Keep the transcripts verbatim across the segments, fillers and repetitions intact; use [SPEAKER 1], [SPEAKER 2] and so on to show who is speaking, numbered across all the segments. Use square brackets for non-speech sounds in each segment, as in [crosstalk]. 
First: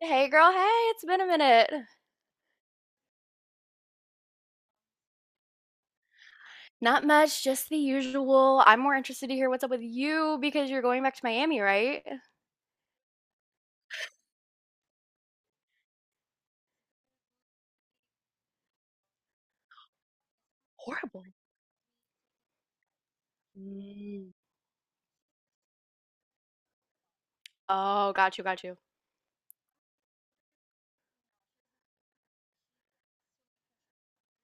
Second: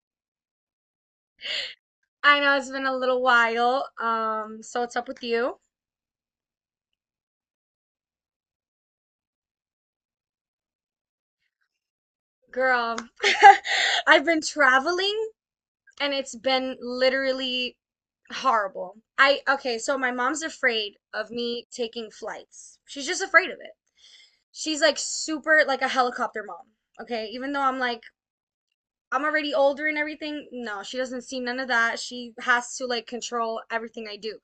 [SPEAKER 1] Hey girl, hey, it's been a minute.
[SPEAKER 2] I know it's been a little while. Um, so what's up with you?
[SPEAKER 1] Not much, just the usual. I'm more interested to hear what's up with you because you're going back to Miami, right?
[SPEAKER 2] Girl, [laughs] I've been traveling and it's been literally horrible. I okay, so my mom's afraid of me taking flights. She's just afraid of it.
[SPEAKER 1] Mm.
[SPEAKER 2] She's like super like a helicopter mom. Okay, even though I'm like
[SPEAKER 1] Oh, got you, got you.
[SPEAKER 2] I'm already older and everything. No, she doesn't see none of that. She has to like control everything I do.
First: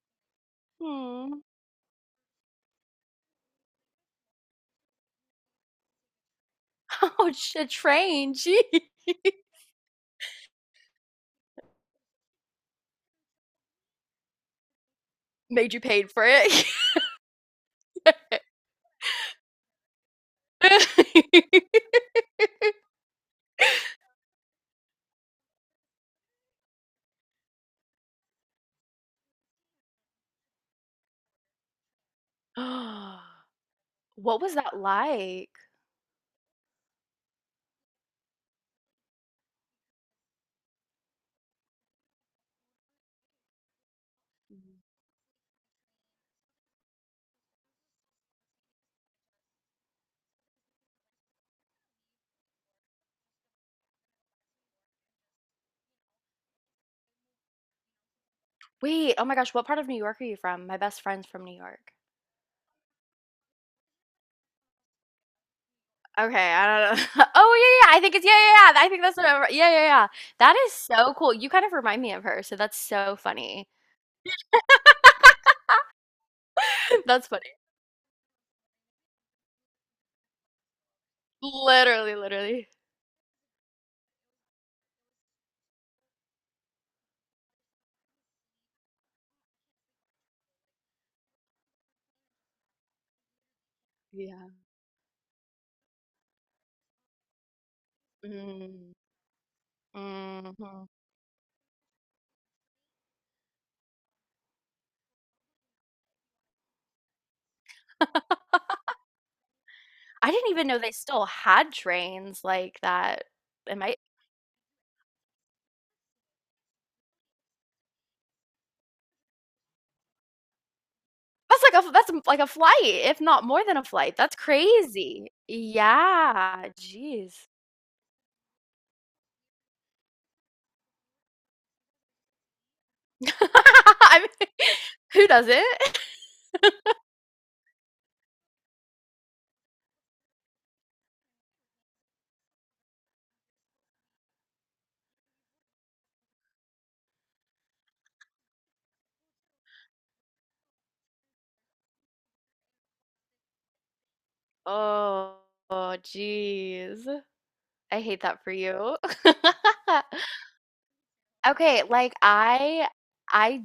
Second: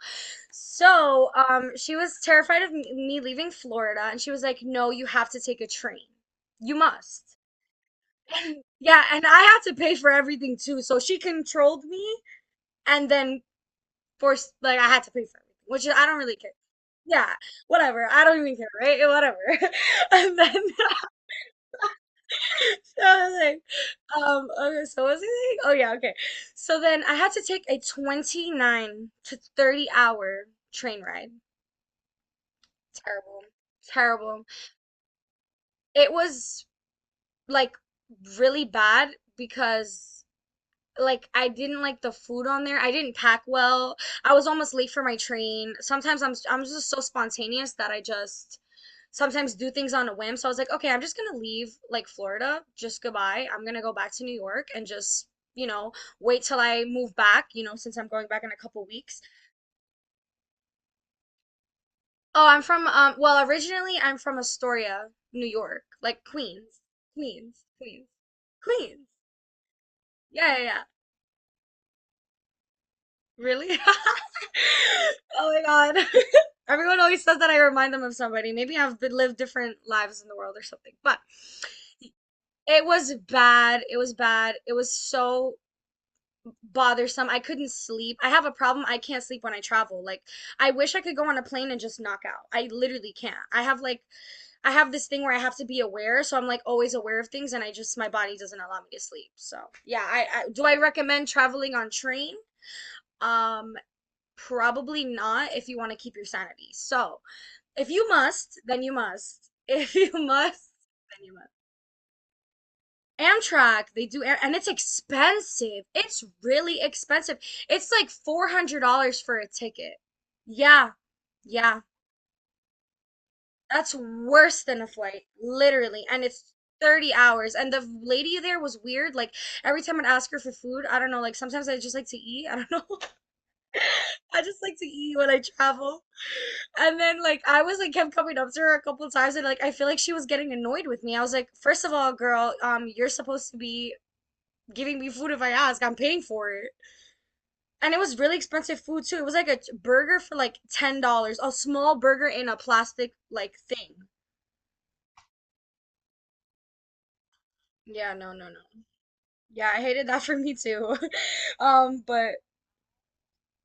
[SPEAKER 2] So,
[SPEAKER 1] Hmm.
[SPEAKER 2] um, she was terrified of me leaving Florida, and she was like, "No, you have to take a train. You
[SPEAKER 1] [laughs] Oh,
[SPEAKER 2] must."
[SPEAKER 1] sh- a train.
[SPEAKER 2] And
[SPEAKER 1] Gee.
[SPEAKER 2] yeah, and I had to pay for everything too. So she controlled me and then forced like I had to pay for
[SPEAKER 1] [laughs]
[SPEAKER 2] everything,
[SPEAKER 1] Made you
[SPEAKER 2] which I
[SPEAKER 1] paid
[SPEAKER 2] don't
[SPEAKER 1] for
[SPEAKER 2] really care.
[SPEAKER 1] it.
[SPEAKER 2] Yeah, whatever. I don't even care, right? Whatever. [laughs] And then [laughs]
[SPEAKER 1] [gasps] [laughs]
[SPEAKER 2] so I was like, Um, okay, so what was I saying? Oh yeah, okay. So then I had to take a twenty-nine to thirty hour train ride.
[SPEAKER 1] [laughs]
[SPEAKER 2] Terrible.
[SPEAKER 1] What
[SPEAKER 2] Terrible.
[SPEAKER 1] was that like?
[SPEAKER 2] It was like really bad because like I didn't like the food on there. I didn't pack well. I was almost
[SPEAKER 1] Mm.
[SPEAKER 2] late for my train. Sometimes I'm I'm just so spontaneous that I just sometimes do things on a whim. So I was like, okay, I'm just gonna leave like Florida. Just goodbye. I'm gonna go back to New York and just, you know, wait till I move back, you know, since I'm going back in a couple
[SPEAKER 1] Wait,
[SPEAKER 2] weeks.
[SPEAKER 1] oh my gosh, what part of New York are you from? My best friend's from New York.
[SPEAKER 2] Oh, I'm from um well, originally I'm from Astoria, New York, like
[SPEAKER 1] Okay, I
[SPEAKER 2] Queens.
[SPEAKER 1] don't know. [laughs]
[SPEAKER 2] Queens,
[SPEAKER 1] Oh, yeah, yeah, yeah, I
[SPEAKER 2] Queens,
[SPEAKER 1] think it's, yeah, yeah, yeah. I think
[SPEAKER 2] Queens.
[SPEAKER 1] that's what I, yeah, yeah, yeah. That
[SPEAKER 2] Yeah, yeah,
[SPEAKER 1] is
[SPEAKER 2] yeah.
[SPEAKER 1] so cool. You kind of remind me of her, so that's so funny.
[SPEAKER 2] Really? [laughs] Oh my God. [laughs] Everyone
[SPEAKER 1] [laughs]
[SPEAKER 2] always
[SPEAKER 1] That's
[SPEAKER 2] says that
[SPEAKER 1] funny.
[SPEAKER 2] I remind them of somebody. Maybe I've been, lived different lives in the world or something. But
[SPEAKER 1] Literally, literally.
[SPEAKER 2] it was bad. It was bad. It was so bothersome. I couldn't sleep. I have a problem. I can't sleep when I travel. Like, I wish I could go on a plane and just knock out. I literally can't. I have like,
[SPEAKER 1] Yeah.
[SPEAKER 2] I have this thing where I have to be aware, so I'm like always aware of things, and I just my body doesn't allow me
[SPEAKER 1] Mm,
[SPEAKER 2] to sleep. So yeah, I, I do I
[SPEAKER 1] mhm.
[SPEAKER 2] recommend traveling on train? Um, Probably not if you want to keep your sanity. So, if you must, then you must. [laughs] If you
[SPEAKER 1] I didn't
[SPEAKER 2] must,
[SPEAKER 1] even know they
[SPEAKER 2] then
[SPEAKER 1] still
[SPEAKER 2] you
[SPEAKER 1] had trains like that.
[SPEAKER 2] must.
[SPEAKER 1] Am
[SPEAKER 2] Amtrak,
[SPEAKER 1] I
[SPEAKER 2] they do and it's expensive. It's really expensive. It's like four hundred dollars for a ticket. Yeah,
[SPEAKER 1] That's
[SPEAKER 2] yeah.
[SPEAKER 1] like a that's like a flight, if not more than a
[SPEAKER 2] That's
[SPEAKER 1] flight. That's
[SPEAKER 2] worse than a flight,
[SPEAKER 1] crazy.
[SPEAKER 2] literally. And it's
[SPEAKER 1] Yeah,
[SPEAKER 2] thirty
[SPEAKER 1] jeez.
[SPEAKER 2] hours. And the lady there was weird. Like, every time I'd ask her for food, I don't know, like sometimes I just like to eat. [laughs] I don't know.
[SPEAKER 1] [laughs] I
[SPEAKER 2] I
[SPEAKER 1] mean,
[SPEAKER 2] just like to eat
[SPEAKER 1] who
[SPEAKER 2] when I
[SPEAKER 1] doesn't?
[SPEAKER 2] travel.
[SPEAKER 1] [laughs]
[SPEAKER 2] And then like I was like kept coming up to her a couple times and like I feel like she was getting annoyed with me. I was like, first of all, girl, um, you're supposed to be giving me food if I ask. I'm paying for it. And it was really expensive food too. It was like a t- burger for like ten dollars, a small burger in a plastic like thing.
[SPEAKER 1] Oh, jeez. I
[SPEAKER 2] Yeah,
[SPEAKER 1] hate
[SPEAKER 2] no,
[SPEAKER 1] that
[SPEAKER 2] no,
[SPEAKER 1] for
[SPEAKER 2] no.
[SPEAKER 1] you. [laughs]
[SPEAKER 2] Yeah, I hated that [laughs] for me too. [laughs]
[SPEAKER 1] Okay,
[SPEAKER 2] Um,
[SPEAKER 1] like,
[SPEAKER 2] but
[SPEAKER 1] I I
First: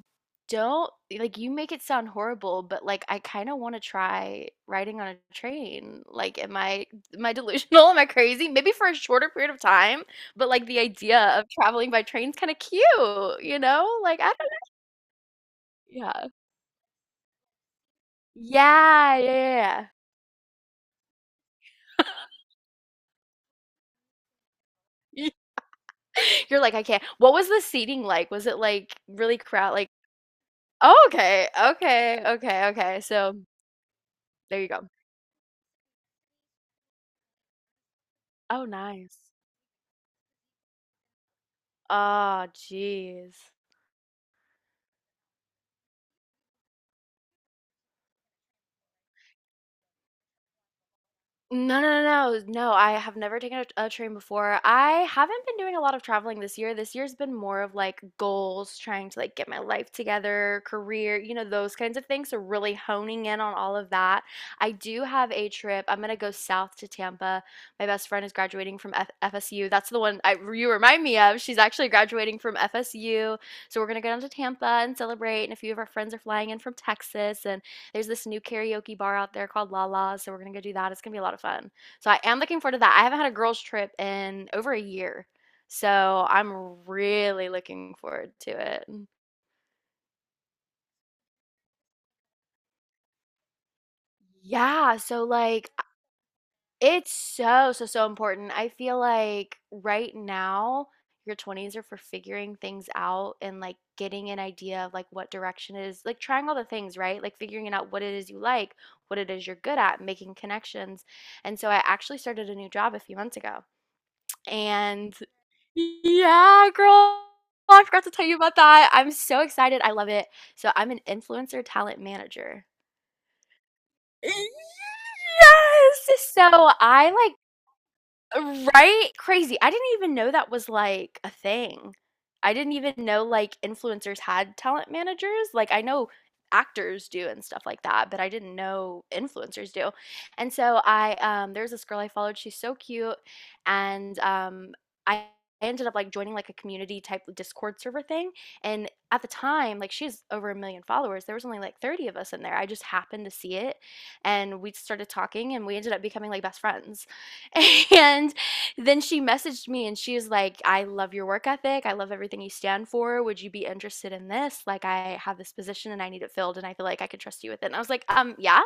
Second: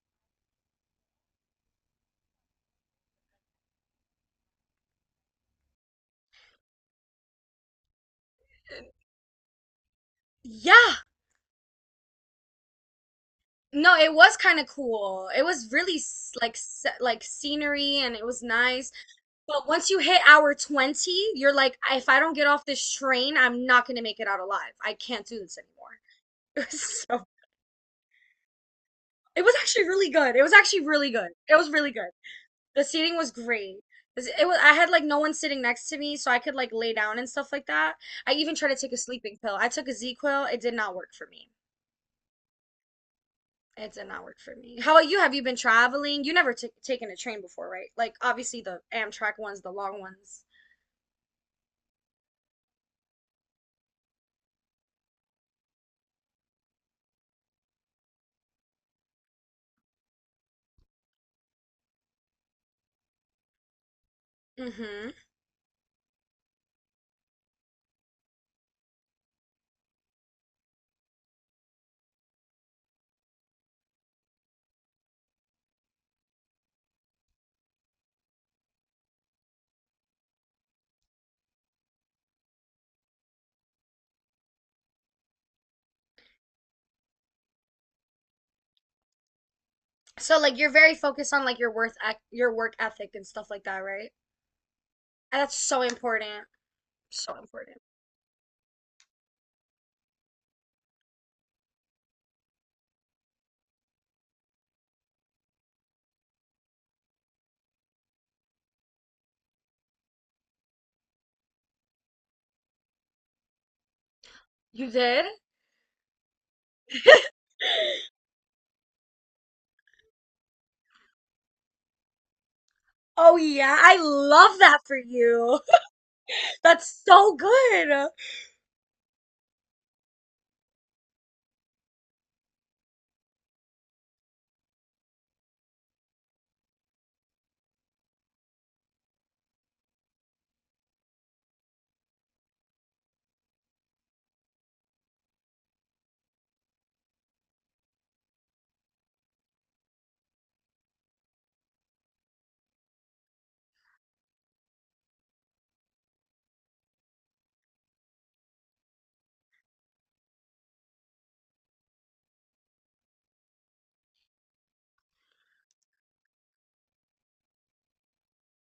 [SPEAKER 1] don't like, you make it sound horrible, but, like, I kinda wanna try riding on a train. Like, am I am I delusional? [laughs] Am I crazy? Maybe for a shorter period of time, but, like, the
[SPEAKER 2] yeah,
[SPEAKER 1] idea of traveling by train's kinda cute, you know?
[SPEAKER 2] no, it
[SPEAKER 1] Like, I
[SPEAKER 2] was
[SPEAKER 1] don't.
[SPEAKER 2] kind of cool. It was really
[SPEAKER 1] Yeah.
[SPEAKER 2] s- like se- like scenery and it was nice.
[SPEAKER 1] Yeah, yeah,
[SPEAKER 2] But
[SPEAKER 1] yeah.
[SPEAKER 2] once you hit hour twenty, you're like, if I don't get off this train, I'm not going to make it out alive. I can't
[SPEAKER 1] Yeah.
[SPEAKER 2] do this anymore.
[SPEAKER 1] [laughs]
[SPEAKER 2] [laughs]
[SPEAKER 1] You're
[SPEAKER 2] It
[SPEAKER 1] like, "I
[SPEAKER 2] was
[SPEAKER 1] can't."
[SPEAKER 2] so,
[SPEAKER 1] What was the seating like? Was it, like, really
[SPEAKER 2] it was
[SPEAKER 1] crow
[SPEAKER 2] actually
[SPEAKER 1] like.
[SPEAKER 2] really good. It was actually
[SPEAKER 1] Oh,
[SPEAKER 2] really good.
[SPEAKER 1] okay,
[SPEAKER 2] It was really good.
[SPEAKER 1] okay, okay,
[SPEAKER 2] The
[SPEAKER 1] okay,
[SPEAKER 2] seating was
[SPEAKER 1] so.
[SPEAKER 2] great. This- It was,
[SPEAKER 1] There you
[SPEAKER 2] I
[SPEAKER 1] go.
[SPEAKER 2] had like no one sitting next to me, so I could like lay down and stuff like that. I even
[SPEAKER 1] Oh,
[SPEAKER 2] tried to take a
[SPEAKER 1] nice.
[SPEAKER 2] sleeping pill. I took a Z-Quil. It did not work for me.
[SPEAKER 1] Ah, jeez.
[SPEAKER 2] It did not work for me. How about you? Have you been traveling? You never took taken a train before, right? Like obviously the Amtrak ones, the long ones.
[SPEAKER 1] No, no, no, no. No, I have never taken a, a train before. I haven't been doing a lot of traveling this year. This year's been more of like goals, trying to like get my life together, career, you know, those kinds of things. So really honing in on all of that. I do
[SPEAKER 2] Hmm.
[SPEAKER 1] have a trip. I'm gonna go south to Tampa. My best friend is graduating from F FSU. That's the one I, you remind me of. She's actually graduating from F S U. So we're gonna go down to Tampa and celebrate. And a few of our friends are flying in from Texas, and there's this new karaoke bar out there called La La, so we're gonna go do that. It's gonna be a lot of fun. So I am looking forward to that. I haven't had a girls' trip in over a year, so I'm really looking forward to it.
[SPEAKER 2] So like you're very focused on like your worth your work ethic and stuff like that, right?
[SPEAKER 1] Yeah, so
[SPEAKER 2] And that's
[SPEAKER 1] like,
[SPEAKER 2] so important.
[SPEAKER 1] it's
[SPEAKER 2] So
[SPEAKER 1] so,
[SPEAKER 2] important.
[SPEAKER 1] so, so important. I feel like right now, your twenties are for figuring things out and like getting an idea of like what direction it is, like trying all the things, right? Like figuring it out what it is you like, what it is you're good at, making connections. And so I actually started a new job a few months ago.
[SPEAKER 2] You
[SPEAKER 1] And
[SPEAKER 2] did?
[SPEAKER 1] yeah,
[SPEAKER 2] [laughs]
[SPEAKER 1] girl, I forgot to tell you about that. I'm so excited. I love it. So I'm an influencer talent manager.
[SPEAKER 2] Oh yeah, I
[SPEAKER 1] Yes!
[SPEAKER 2] love that for you.
[SPEAKER 1] So
[SPEAKER 2] [laughs] That's
[SPEAKER 1] I,
[SPEAKER 2] so
[SPEAKER 1] like,
[SPEAKER 2] good.
[SPEAKER 1] right? Crazy. I didn't even know that was, like, a thing. I didn't even know, like, influencers had talent managers. Like, I know actors do and stuff like that, but I didn't know influencers do. And so I, um there's this girl I followed, she's so cute, and, um, I ended up, like, joining, like, a community type Discord server thing, and at the time, like, she's over a million followers, there was only, like, thirty of us in there. I just happened to see it, and we started talking, and we ended up becoming, like, best friends. [laughs] And then she messaged me and she was like, "I love your work ethic. I love everything you stand for. Would you be interested in this? Like, I have this position and I need it filled and I feel like I could trust you with it." And I was like, um, yeah,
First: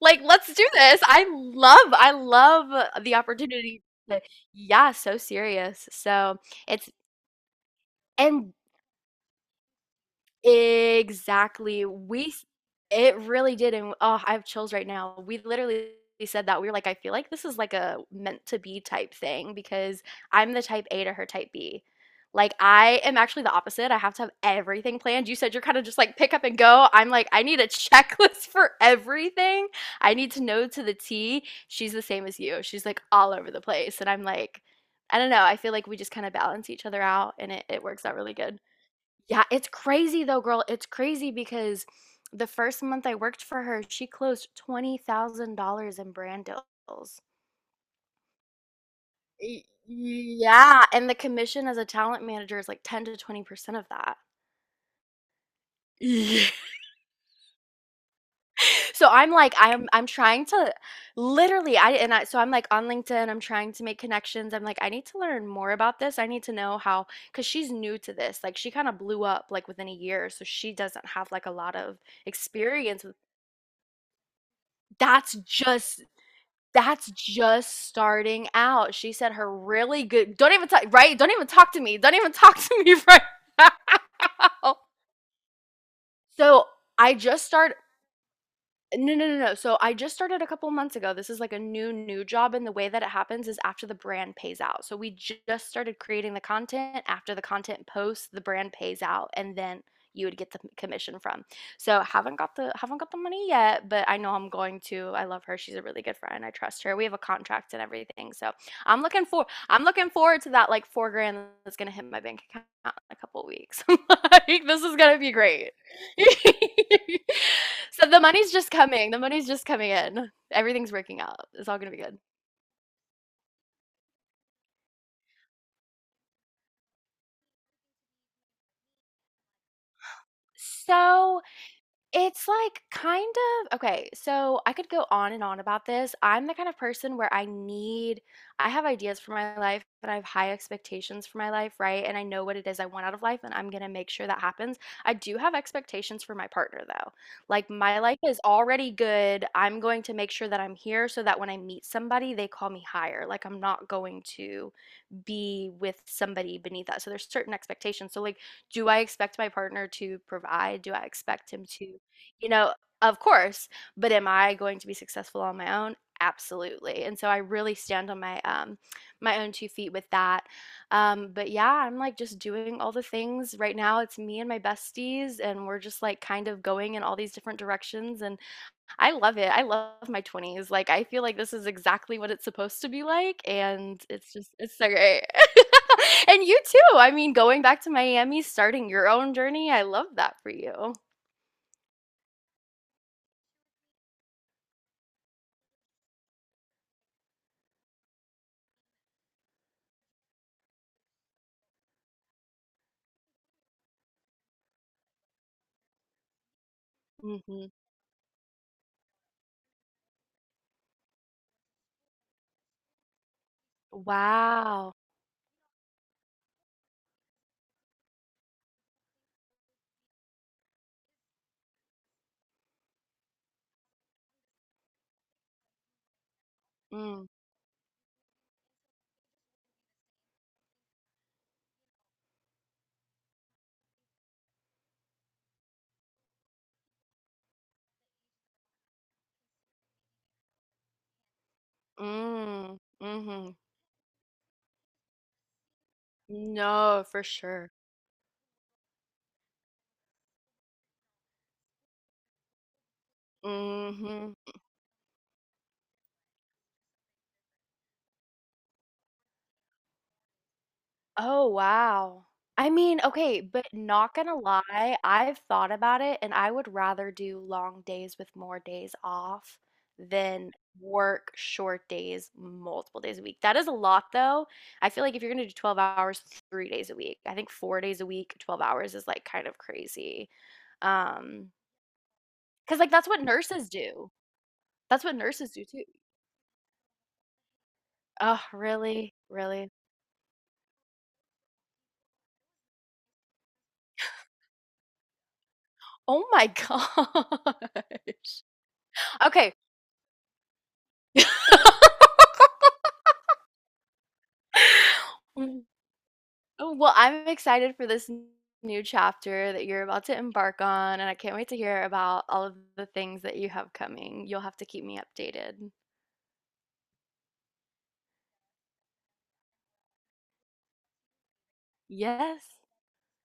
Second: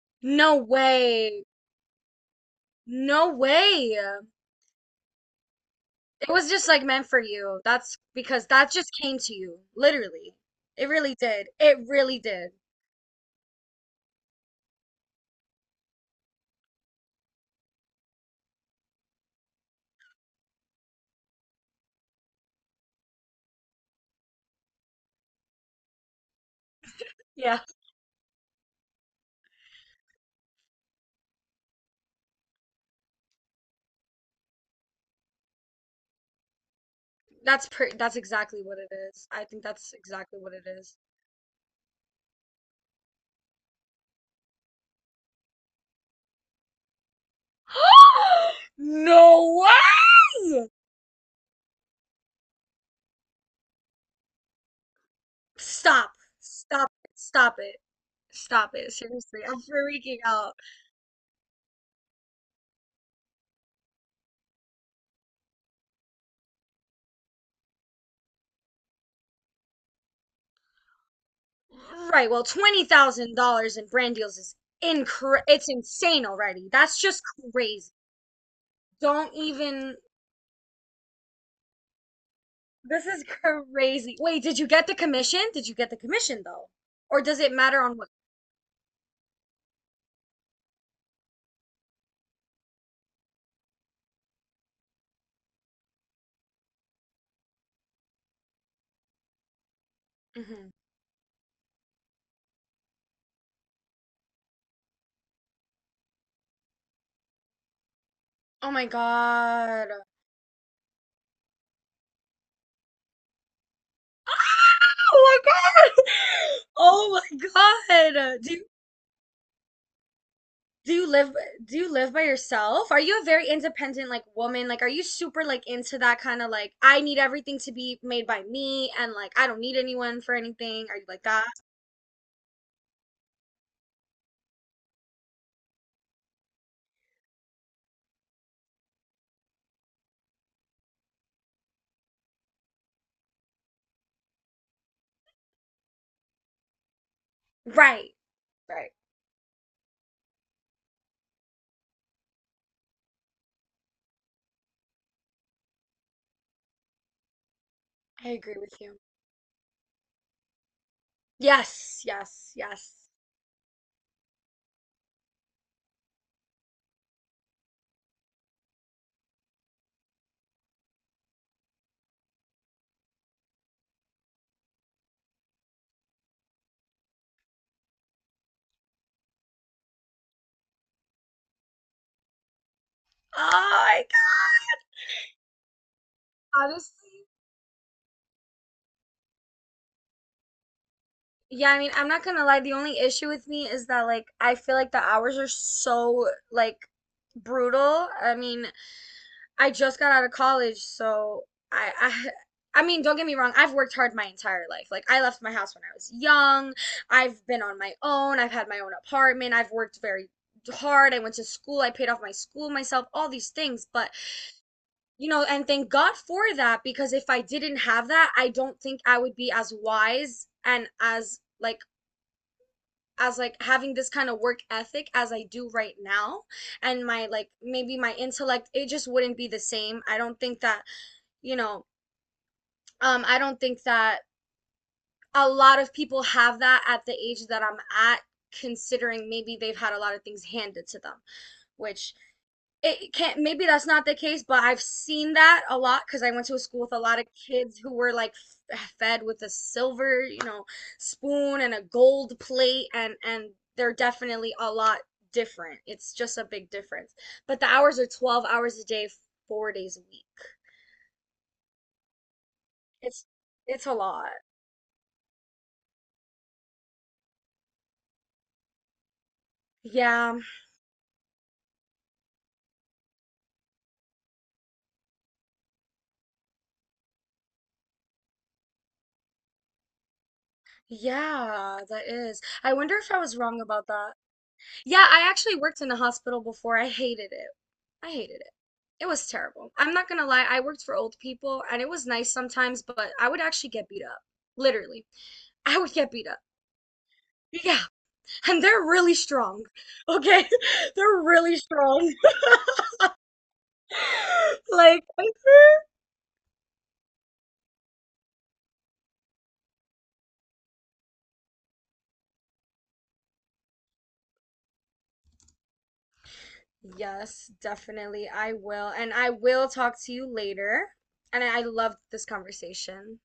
[SPEAKER 1] like, let's
[SPEAKER 2] No
[SPEAKER 1] do this. I
[SPEAKER 2] way.
[SPEAKER 1] love, I love uh, the
[SPEAKER 2] No
[SPEAKER 1] opportunity.
[SPEAKER 2] way.
[SPEAKER 1] to- yeah, so serious.
[SPEAKER 2] It
[SPEAKER 1] So
[SPEAKER 2] was just like
[SPEAKER 1] it's,
[SPEAKER 2] meant for you. That's because
[SPEAKER 1] and
[SPEAKER 2] that just came to you, literally. It really did. It
[SPEAKER 1] exactly.
[SPEAKER 2] really
[SPEAKER 1] We s
[SPEAKER 2] did.
[SPEAKER 1] it really did, and oh, I have chills right now. We literally said that. We were like, "I feel like this is like a meant to be type thing," because I'm the type A to her type B. Like, I am actually the opposite. I have to have everything planned. You said you're kinda just like pick up and go. I'm like, I
[SPEAKER 2] Yeah.
[SPEAKER 1] need a [laughs] checklist for everything. I need to know to the T. She's the same as you. She's like all over the place, and I'm like, I don't know. I feel like we just kinda balance each other out, and it
[SPEAKER 2] That's
[SPEAKER 1] it
[SPEAKER 2] per
[SPEAKER 1] works
[SPEAKER 2] that's
[SPEAKER 1] out really good.
[SPEAKER 2] exactly what it is.
[SPEAKER 1] Yeah,
[SPEAKER 2] I think
[SPEAKER 1] it's
[SPEAKER 2] that's
[SPEAKER 1] crazy
[SPEAKER 2] exactly
[SPEAKER 1] though,
[SPEAKER 2] what
[SPEAKER 1] girl.
[SPEAKER 2] it
[SPEAKER 1] It's
[SPEAKER 2] is.
[SPEAKER 1] crazy because the first month I worked for her, she closed twenty thousand dollars in brand deals.
[SPEAKER 2] [gasps] No
[SPEAKER 1] Y-
[SPEAKER 2] way!
[SPEAKER 1] Yeah, and the commission as a talent manager is like ten to twenty percent of that.
[SPEAKER 2] Stop.
[SPEAKER 1] Yeah. [laughs]
[SPEAKER 2] Stop it. Stop it. Stop it.
[SPEAKER 1] So I'm
[SPEAKER 2] Seriously,
[SPEAKER 1] like
[SPEAKER 2] I'm
[SPEAKER 1] I'm I'm
[SPEAKER 2] freaking
[SPEAKER 1] trying
[SPEAKER 2] out.
[SPEAKER 1] to literally, I and I so I'm like on LinkedIn, I'm trying to make connections. I'm like I need to learn more about this. I need to know how cuz she's new to this. Like she kind of blew up like within a year, so she doesn't have like a lot of
[SPEAKER 2] Right, well,
[SPEAKER 1] experience with
[SPEAKER 2] twenty thousand dollars in brand deals is
[SPEAKER 1] that's
[SPEAKER 2] incre- it's
[SPEAKER 1] just
[SPEAKER 2] insane already. That's
[SPEAKER 1] That's
[SPEAKER 2] just
[SPEAKER 1] just
[SPEAKER 2] crazy.
[SPEAKER 1] starting out. She
[SPEAKER 2] Don't
[SPEAKER 1] said her
[SPEAKER 2] even
[SPEAKER 1] really good, don't even talk, right? Don't even talk to me. Don't even [laughs] talk to me
[SPEAKER 2] This
[SPEAKER 1] right
[SPEAKER 2] is crazy. Wait, did you
[SPEAKER 1] now.
[SPEAKER 2] get
[SPEAKER 1] [laughs]
[SPEAKER 2] the commission? Did you get the commission
[SPEAKER 1] So
[SPEAKER 2] though?
[SPEAKER 1] I
[SPEAKER 2] Or does
[SPEAKER 1] just
[SPEAKER 2] it
[SPEAKER 1] started.
[SPEAKER 2] matter on what?
[SPEAKER 1] No, no, no, no. So I just started a couple months ago. This is like a new, new job. And the way that it happens is after the brand pays out. So we ju- just started creating the content. After the content posts, the brand pays out and then you would get the
[SPEAKER 2] Hmm.
[SPEAKER 1] commission from. So haven't got the haven't got the money yet, but I know I'm going to. I love her. She's a really good friend. I trust her. We have a contract and everything. So
[SPEAKER 2] Oh my
[SPEAKER 1] I'm looking for I'm
[SPEAKER 2] God.
[SPEAKER 1] looking forward to that like four grand that's gonna hit my bank account in a couple weeks. [laughs] Like this is gonna
[SPEAKER 2] Oh
[SPEAKER 1] be
[SPEAKER 2] my
[SPEAKER 1] great.
[SPEAKER 2] God. [laughs] Oh
[SPEAKER 1] [laughs]
[SPEAKER 2] my
[SPEAKER 1] So the
[SPEAKER 2] God.
[SPEAKER 1] money's
[SPEAKER 2] Do you
[SPEAKER 1] just coming. The money's just coming in.
[SPEAKER 2] Do
[SPEAKER 1] Everything's
[SPEAKER 2] you
[SPEAKER 1] working
[SPEAKER 2] live
[SPEAKER 1] out. It's
[SPEAKER 2] do
[SPEAKER 1] all
[SPEAKER 2] you
[SPEAKER 1] gonna be
[SPEAKER 2] live
[SPEAKER 1] good.
[SPEAKER 2] by yourself? Are you a very independent like woman? Like are you super like into that kind of like I need everything to be made by me and like I don't need anyone for anything? Are you like
[SPEAKER 1] So
[SPEAKER 2] that?
[SPEAKER 1] it's like kind of okay, so I could go on and on about this. I'm the kind of person where I need I have ideas for my life, but I have high expectations for my life, right? And I know what it is I want out of life, and I'm gonna make sure that happens. I do have expectations for my partner though. Like my
[SPEAKER 2] Right.
[SPEAKER 1] life is already
[SPEAKER 2] Right.
[SPEAKER 1] good. I'm going to make sure that I'm here so that when I meet somebody, they call me higher. Like I'm not going to be with somebody beneath that. So there's certain expectations. So
[SPEAKER 2] I
[SPEAKER 1] like,
[SPEAKER 2] agree with
[SPEAKER 1] do
[SPEAKER 2] you.
[SPEAKER 1] I expect my partner to provide? Do I expect him to,
[SPEAKER 2] Yes,
[SPEAKER 1] you
[SPEAKER 2] yes,
[SPEAKER 1] know,
[SPEAKER 2] yes.
[SPEAKER 1] of course, but am I going to be successful on my own? Absolutely. And so I really stand on my um my own two feet with that. Um but yeah, I'm like just doing all the things right now. It's me and my besties and we're just like kind of going in all these different directions and I love it. I love my twenties. Like I feel like this is exactly what it's supposed to be
[SPEAKER 2] Oh
[SPEAKER 1] like
[SPEAKER 2] my
[SPEAKER 1] and it's just it's so great. [laughs] And you
[SPEAKER 2] God.
[SPEAKER 1] too. I
[SPEAKER 2] Honestly.
[SPEAKER 1] mean, going back to Miami, starting your own journey. I love that for you.
[SPEAKER 2] Yeah, I mean, I'm not gonna lie. The only issue with me is that like I feel like the hours are so like brutal. I mean, I just got out of college, so I, I I mean, don't get me wrong, I've worked hard my entire life. Like I left my house when I was young. I've been
[SPEAKER 1] Mhm.
[SPEAKER 2] on my own. I've had my own apartment. I've worked very hard. I went to school. I paid off my school myself, all these things, but
[SPEAKER 1] Wow.
[SPEAKER 2] you know, and thank God for that because if I didn't have that, I don't think I would be as wise and as like as like having this kind of work ethic as I do right now and my
[SPEAKER 1] Mm,
[SPEAKER 2] like maybe my intellect it just wouldn't be the same. I don't think that you know, um, I don't think that a lot of people have that at the age that I'm at, considering maybe they've had a lot of things handed to them, which
[SPEAKER 1] mm,
[SPEAKER 2] it can't,
[SPEAKER 1] mhm.
[SPEAKER 2] maybe that's not the case, but I've seen that a lot because I went to a school with a
[SPEAKER 1] No,
[SPEAKER 2] lot
[SPEAKER 1] for
[SPEAKER 2] of
[SPEAKER 1] sure.
[SPEAKER 2] kids who were like f- fed with a silver, you know, spoon and a gold plate, and and they're
[SPEAKER 1] Mhm.
[SPEAKER 2] definitely a lot different. It's just a big difference. But the hours are twelve hours a day, four days a week.
[SPEAKER 1] Oh, wow. I mean,
[SPEAKER 2] It's
[SPEAKER 1] okay, but
[SPEAKER 2] it's a
[SPEAKER 1] not
[SPEAKER 2] lot.
[SPEAKER 1] gonna lie, I've thought about it and I would rather do long days with more days off
[SPEAKER 2] Yeah.
[SPEAKER 1] than work short days multiple days a week. That is a lot though. I feel like if you're gonna do twelve hours, three days a week, I think four days a week, twelve hours is like kind of crazy. Um,
[SPEAKER 2] Yeah, that is. I
[SPEAKER 1] because like
[SPEAKER 2] wonder
[SPEAKER 1] that's
[SPEAKER 2] if I
[SPEAKER 1] what
[SPEAKER 2] was wrong
[SPEAKER 1] nurses
[SPEAKER 2] about
[SPEAKER 1] do.
[SPEAKER 2] that.
[SPEAKER 1] That's
[SPEAKER 2] Yeah,
[SPEAKER 1] what
[SPEAKER 2] I
[SPEAKER 1] nurses
[SPEAKER 2] actually
[SPEAKER 1] do
[SPEAKER 2] worked
[SPEAKER 1] too.
[SPEAKER 2] in a hospital before. I hated it. I hated
[SPEAKER 1] Oh,
[SPEAKER 2] it. It
[SPEAKER 1] really?
[SPEAKER 2] was
[SPEAKER 1] Really?
[SPEAKER 2] terrible. I'm not gonna lie, I worked for old people and it was nice sometimes, but I would actually get beat up. Literally. I would get
[SPEAKER 1] Oh
[SPEAKER 2] beat up.
[SPEAKER 1] my [laughs] gosh.
[SPEAKER 2] Yeah, and they're really
[SPEAKER 1] Okay.
[SPEAKER 2] strong. Okay? [laughs] They're really
[SPEAKER 1] [laughs]
[SPEAKER 2] strong. [laughs] Like,
[SPEAKER 1] Mm. Oh, well, I'm excited for this n- new chapter that you're about to embark on, and I can't wait to hear about all of the things that you have coming. You'll have to keep me updated.
[SPEAKER 2] yes, definitely. I will. And I will talk to you later. And I I loved this
[SPEAKER 1] Yes.
[SPEAKER 2] conversation.